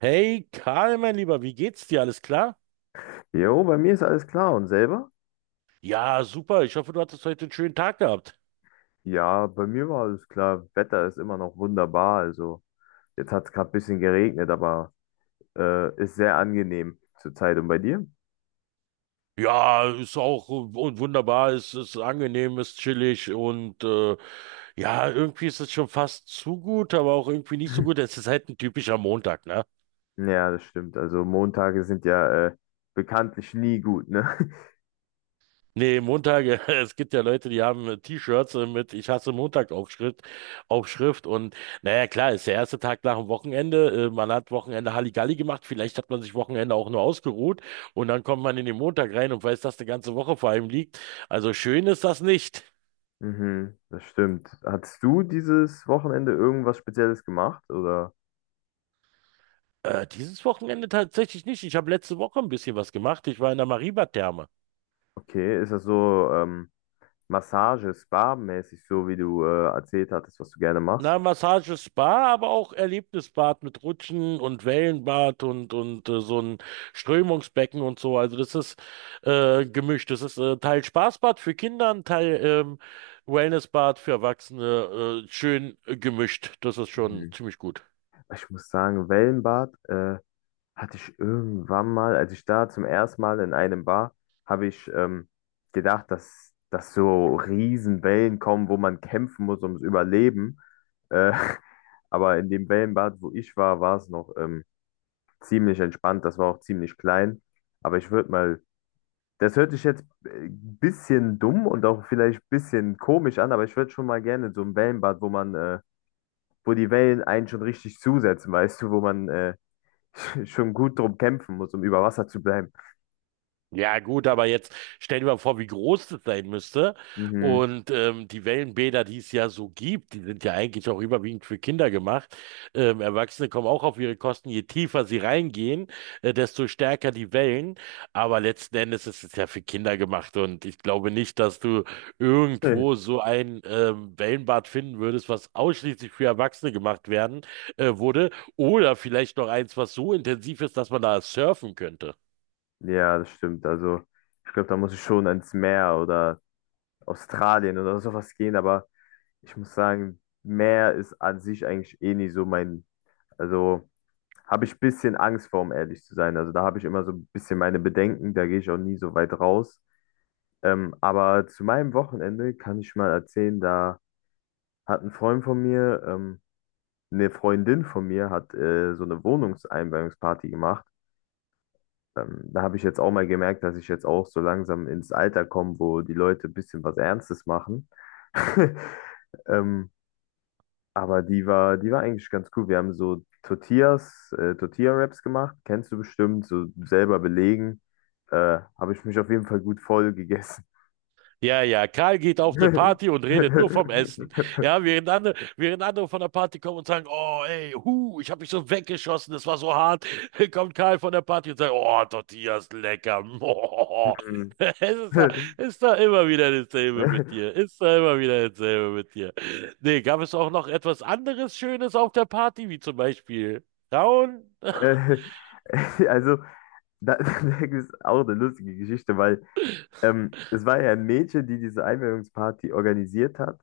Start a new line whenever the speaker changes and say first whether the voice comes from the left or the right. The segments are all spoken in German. right: Hey Karl, mein Lieber, wie geht's dir? Alles klar?
left: Jo, bei mir ist alles klar. Und selber?
right: Ja, super. Ich hoffe, du hattest heute einen schönen Tag gehabt.
left: Ja, bei mir war alles klar. Wetter ist immer noch wunderbar. Also, jetzt hat es gerade ein bisschen geregnet, aber ist sehr angenehm zurzeit. Und bei dir?
right: Ja, ist auch wunderbar, ist angenehm, ist chillig und ja, irgendwie ist es schon fast zu gut, aber auch irgendwie nicht so gut. Es ist halt ein typischer Montag, ne?
left: Ja, das stimmt. Also, Montage sind ja bekanntlich nie gut, ne?
right: Nee, Montag, es gibt ja Leute, die haben T-Shirts mit "Ich hasse Montag" Aufschrift und naja, klar, ist der erste Tag nach dem Wochenende, man hat Wochenende Halligalli gemacht, vielleicht hat man sich Wochenende auch nur ausgeruht und dann kommt man in den Montag rein und weiß, dass die ganze Woche vor einem liegt. Also schön ist das nicht.
left: Mhm, das stimmt. Hattest du dieses Wochenende irgendwas Spezielles gemacht? Oder
right: Dieses Wochenende tatsächlich nicht. Ich habe letzte Woche ein bisschen was gemacht. Ich war in der Mariba-Therme.
left: okay, ist das so Massage, Spa-mäßig, so wie du erzählt hattest, was du gerne
right: Na,
left: machst?
right: Massage, Spa, aber auch Erlebnisbad mit Rutschen und Wellenbad und so ein Strömungsbecken und so. Also das ist gemischt. Das ist Teil Spaßbad für Kinder, ein Teil Wellnessbad für Erwachsene. Schön gemischt. Das ist schon
left: Mhm.
right: ziemlich gut.
left: Ich muss sagen, Wellenbad. Hatte ich irgendwann mal, als ich da zum ersten Mal in einem war, habe ich gedacht, dass so Riesenwellen kommen, wo man kämpfen muss ums Überleben. Äh, aber in dem Wellenbad, wo ich war, war es noch ziemlich entspannt. Das war auch ziemlich klein. Aber ich würde mal, das hört sich jetzt ein bisschen dumm und auch vielleicht ein bisschen komisch an, aber ich würde schon mal gerne in so ein Wellenbad, wo man, wo die Wellen einen schon richtig zusetzen, weißt du, wo man schon gut drum kämpfen muss, um über Wasser zu bleiben.
right: Ja, gut, aber jetzt stell dir mal vor, wie groß das sein müsste.
left: Mhm.
right: Und die Wellenbäder, die es ja so gibt, die sind ja eigentlich auch überwiegend für Kinder gemacht. Erwachsene kommen auch auf ihre Kosten. Je tiefer sie reingehen, desto stärker die Wellen. Aber letzten Endes ist es ja für Kinder gemacht. Und ich glaube nicht, dass du irgendwo so ein Wellenbad finden würdest, was ausschließlich für Erwachsene gemacht werden wurde. Oder vielleicht noch eins, was so intensiv ist, dass man da surfen könnte.
left: Ja, das stimmt. Also, ich glaube, da muss ich schon ans Meer oder Australien oder sowas gehen, aber ich muss sagen, Meer ist an sich eigentlich eh nie so mein, also habe ich ein bisschen Angst vor, um ehrlich zu sein. Also da habe ich immer so ein bisschen meine Bedenken, da gehe ich auch nie so weit raus. Aber zu meinem Wochenende kann ich mal erzählen, da hat ein Freund von mir, eine Freundin von mir hat so eine Wohnungseinweihungsparty gemacht. Da habe ich jetzt auch mal gemerkt, dass ich jetzt auch so langsam ins Alter komme, wo die Leute ein bisschen was Ernstes machen. Ähm, aber die war eigentlich ganz cool. Wir haben so Tortillas, Tortilla-Wraps gemacht, kennst du bestimmt, so selber belegen. Habe ich mich auf jeden Fall gut voll gegessen.
right: Ja, ja, Karl geht auf eine Party und redet nur vom Essen. Ja, während andere von der Party kommen und sagen, oh, ey, hu, ich habe mich so weggeschossen, das war so hart, kommt Karl von der Party und sagt, oh, Tortillas, lecker.
left: Hm.
right: Es
left: Äh,
right: ist da immer wieder dasselbe mit dir. Ist da immer wieder dasselbe mit dir. Nee, gab es auch noch etwas anderes Schönes auf der Party, wie zum Beispiel Frauen?
left: also, da, da ist auch eine lustige Geschichte, weil es war ja ein Mädchen, die diese Einweihungsparty organisiert hat.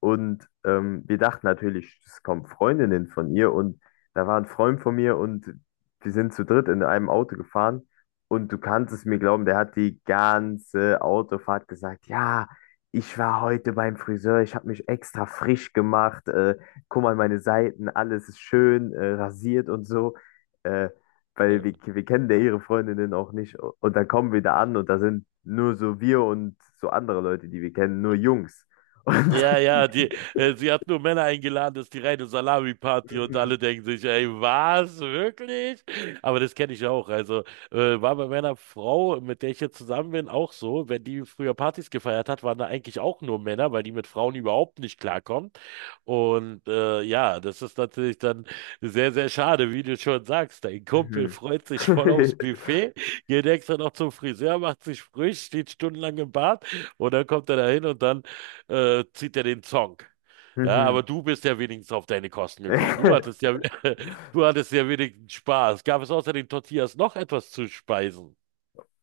left: Und wir dachten natürlich, es kommen Freundinnen von ihr und da war ein Freund von mir und wir sind zu dritt in einem Auto gefahren und du kannst es mir glauben, der hat die ganze Autofahrt gesagt, ja, ich war heute beim Friseur, ich habe mich extra frisch gemacht, guck mal meine Seiten, alles ist schön, rasiert und so, äh, weil wir kennen ja ihre Freundinnen auch nicht und dann kommen wir da an und da sind nur so wir und so andere Leute, die wir kennen, nur Jungs. Und
right: Ja, ja, die, sie hat nur Männer eingeladen, das ist die reine Salami-Party und
left: Mhm.
right: alle denken sich, ey, was, wirklich? Aber das kenne ich auch. Also war bei meiner Frau, mit der ich jetzt zusammen bin, auch so. Wenn die früher Partys gefeiert hat, waren da eigentlich auch nur Männer, weil die mit Frauen überhaupt nicht klarkommt. Und ja, das ist natürlich dann sehr, sehr schade, wie du schon sagst. Dein Kumpel
left: Mhm.
right: freut sich voll aufs Buffet, geht extra noch zum Friseur, macht sich frisch, steht stundenlang im Bad und dann kommt er da hin und dann zieht er den Zong. Ja, aber
left: Mhm.
right: du bist ja wenigstens auf deine Kosten gekommen. Du hattest ja, du hattest ja wenigstens Spaß. Gab es außer den Tortillas noch etwas zu speisen?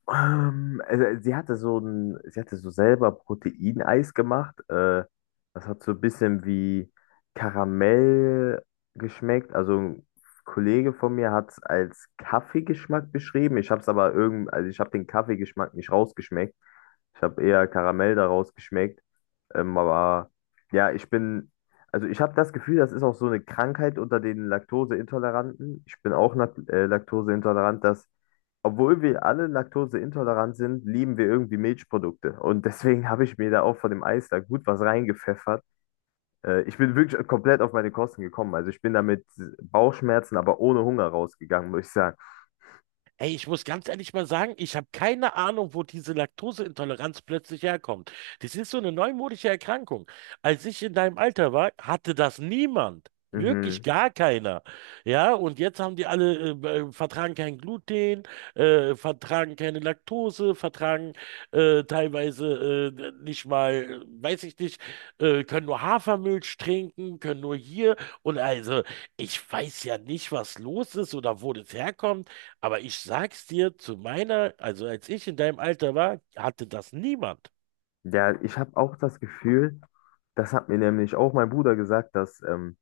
left: Also sie hatte so selber Proteineis gemacht. Das hat so ein bisschen wie Karamell geschmeckt. Also ein Kollege von mir hat es als Kaffeegeschmack beschrieben. Ich habe es aber irgend, also ich habe den Kaffeegeschmack nicht rausgeschmeckt. Ich habe eher Karamell daraus geschmeckt. Aber ja, ich bin, also ich habe das Gefühl, das ist auch so eine Krankheit unter den Laktoseintoleranten. Ich bin auch laktoseintolerant, dass, obwohl wir alle laktoseintolerant sind, lieben wir irgendwie Milchprodukte. Und deswegen habe ich mir da auch von dem Eis da gut was reingepfeffert. Ich bin wirklich komplett auf meine Kosten gekommen. Also ich bin da mit Bauchschmerzen, aber ohne Hunger rausgegangen, muss ich sagen.
right: Ey, ich muss ganz ehrlich mal sagen, ich habe keine Ahnung, wo diese Laktoseintoleranz plötzlich herkommt. Das ist so eine neumodische Erkrankung. Als ich in deinem Alter war, hatte das niemand. Wirklich
left: Mhm.
right: gar keiner. Ja, und jetzt haben die alle, vertragen kein Gluten, vertragen keine Laktose, vertragen teilweise nicht mal, weiß ich nicht, können nur Hafermilch trinken, können nur hier. Und also, ich weiß ja nicht, was los ist oder wo das herkommt. Aber ich sag's dir, zu meiner, also als ich in deinem Alter war, hatte das niemand.
left: Ja, ich habe auch das Gefühl, das hat mir nämlich auch mein Bruder gesagt, dass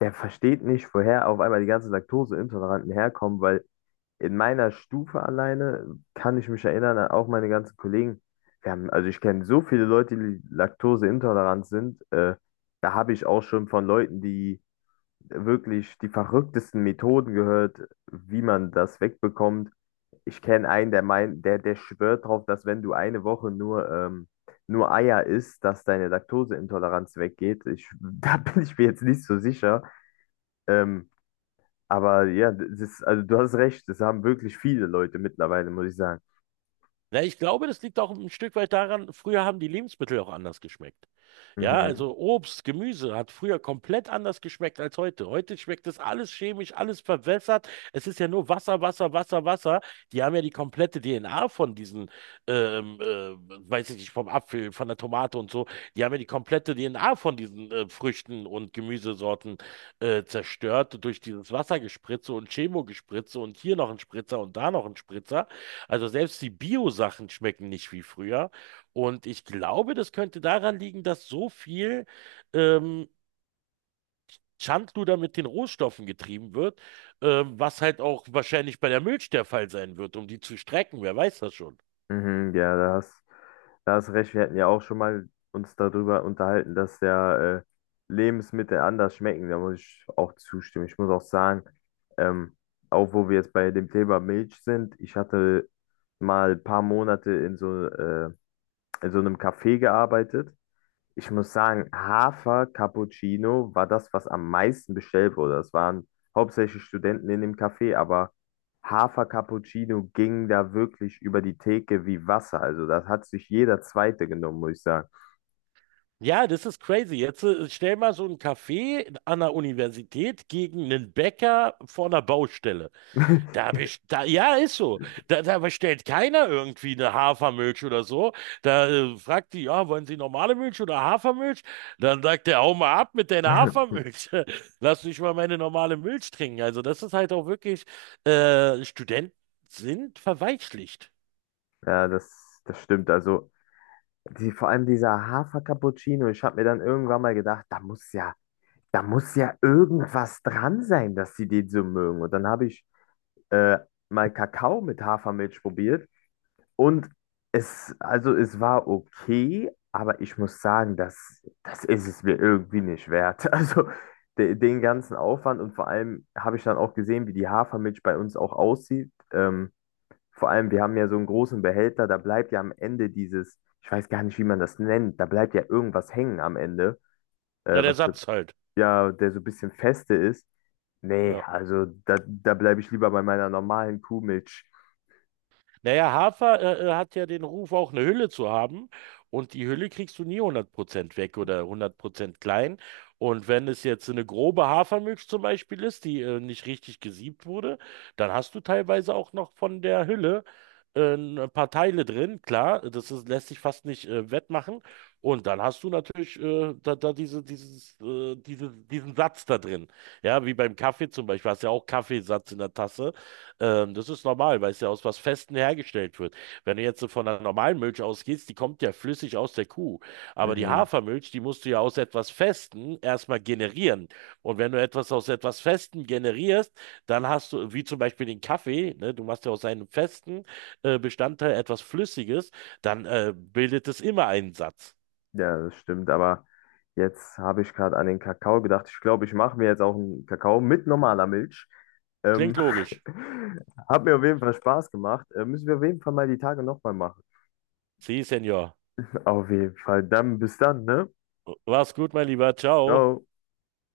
left: der versteht nicht, woher auf einmal die ganzen Laktoseintoleranten herkommen, weil in meiner Stufe alleine kann ich mich erinnern, an auch meine ganzen Kollegen, wir haben, also ich kenne so viele Leute, die laktoseintolerant sind, da habe ich auch schon von Leuten, die wirklich die verrücktesten Methoden gehört, wie man das wegbekommt. Ich kenne einen, der meint, der schwört drauf, dass wenn du eine Woche nur, nur Eier isst, dass deine Laktoseintoleranz weggeht. Ich, da bin ich mir jetzt nicht so sicher. Ähm, aber ja, das ist, also du hast recht, das haben wirklich viele Leute mittlerweile, muss ich sagen.
right: Na, ich glaube, das liegt auch ein Stück weit daran, früher haben die Lebensmittel auch anders geschmeckt. Ja,
left: Mhm.
right: also Obst, Gemüse hat früher komplett anders geschmeckt als heute. Heute schmeckt das alles chemisch, alles verwässert. Es ist ja nur Wasser, Wasser, Wasser, Wasser. Die haben ja die komplette DNA von diesen, ähm, äh, weiß ich nicht, vom Apfel, von der Tomate und so. Die haben ja die komplette DNA von diesen Früchten und Gemüsesorten zerstört durch dieses Wassergespritze und Chemogespritze und hier noch ein Spritzer und da noch ein Spritzer. Also selbst die Bio-Sachen schmecken nicht wie früher. Und ich glaube, das könnte daran liegen, dass so viel ähm, Schindluder mit den Rohstoffen getrieben wird, was halt auch wahrscheinlich bei der Milch der Fall sein wird, um die zu strecken. Wer weiß das schon?
left: Mhm, ja, da hast recht. Wir hatten ja auch schon mal uns darüber unterhalten, dass ja Lebensmittel anders schmecken. Da muss ich auch zustimmen. Ich muss auch sagen, ähm, auch wo wir jetzt bei dem Thema Milch sind, ich hatte mal ein paar Monate in so einem Café gearbeitet. Ich muss sagen, Hafer Cappuccino war das, was am meisten bestellt wurde. Das waren hauptsächlich Studenten in dem Café, aber Hafer Cappuccino ging da wirklich über die Theke wie Wasser. Also das hat sich jeder Zweite genommen, muss ich sagen.
right: Ja, das ist crazy. Jetzt stell mal so einen Café an der Universität gegen einen Bäcker vor einer Baustelle. Da best da ja, ist so. Da bestellt keiner irgendwie eine Hafermilch oder so. Da fragt die, ja, wollen Sie normale Milch oder Hafermilch? Dann sagt der, hau mal ab mit deiner Hafermilch. Lass mich mal meine normale Milch trinken. Also das ist halt auch wirklich, Studenten sind verweichlicht.
left: Ja, das stimmt. Also die, vor allem dieser Hafer Cappuccino, ich habe mir dann irgendwann mal gedacht, da muss ja irgendwas dran sein, dass sie den so mögen. Und dann habe ich äh, mal Kakao mit Hafermilch probiert. Und es, also es war okay, aber ich muss sagen, das ist es mir irgendwie nicht wert. Also de, den ganzen Aufwand und vor allem habe ich dann auch gesehen, wie die Hafermilch bei uns auch aussieht. Vor allem, wir haben ja so einen großen Behälter, da bleibt ja am Ende dieses, ich weiß gar nicht, wie man das nennt, da bleibt ja irgendwas hängen am Ende,
right: Na, der
left: was so,
right: Satz halt.
left: ja, der so ein bisschen feste ist. Nee,
right: Ja.
left: also da, da bleibe ich lieber bei meiner normalen Kuhmilch.
right: Naja, Hafer hat ja den Ruf, auch eine Hülle zu haben. Und die Hülle kriegst du nie 100% weg oder 100% klein. Und wenn es jetzt eine grobe Hafermilch zum Beispiel ist, die nicht richtig gesiebt wurde, dann hast du teilweise auch noch von der Hülle ein paar Teile drin. Klar, das ist, lässt sich fast nicht wettmachen. Und dann hast du natürlich da, da diese, dieses, diese, diesen Satz da drin. Ja, wie beim Kaffee zum Beispiel, hast ja auch Kaffeesatz in der Tasse. Das ist normal, weil es ja aus was Festem hergestellt wird. Wenn du jetzt so von einer normalen Milch ausgehst, die kommt ja flüssig aus der Kuh. Aber die
left: Mhm.
right: Hafermilch, die musst du ja aus etwas Festem erstmal generieren. Und wenn du etwas aus etwas Festem generierst, dann hast du, wie zum Beispiel den Kaffee, ne, du machst ja aus einem festen Bestandteil etwas Flüssiges, dann bildet es immer einen Satz.
left: Ja, das stimmt, aber jetzt habe ich gerade an den Kakao gedacht. Ich glaube, ich mache mir jetzt auch einen Kakao mit normaler Milch. Ähm,
right: Klingt logisch.
left: hat mir auf jeden Fall Spaß gemacht. Müssen wir auf jeden Fall mal die Tage nochmal machen.
right: Sie, Senor.
left: Auf jeden Fall. Dann bis dann, ne?
right: War's gut, mein Lieber. Ciao.
left: Ciao.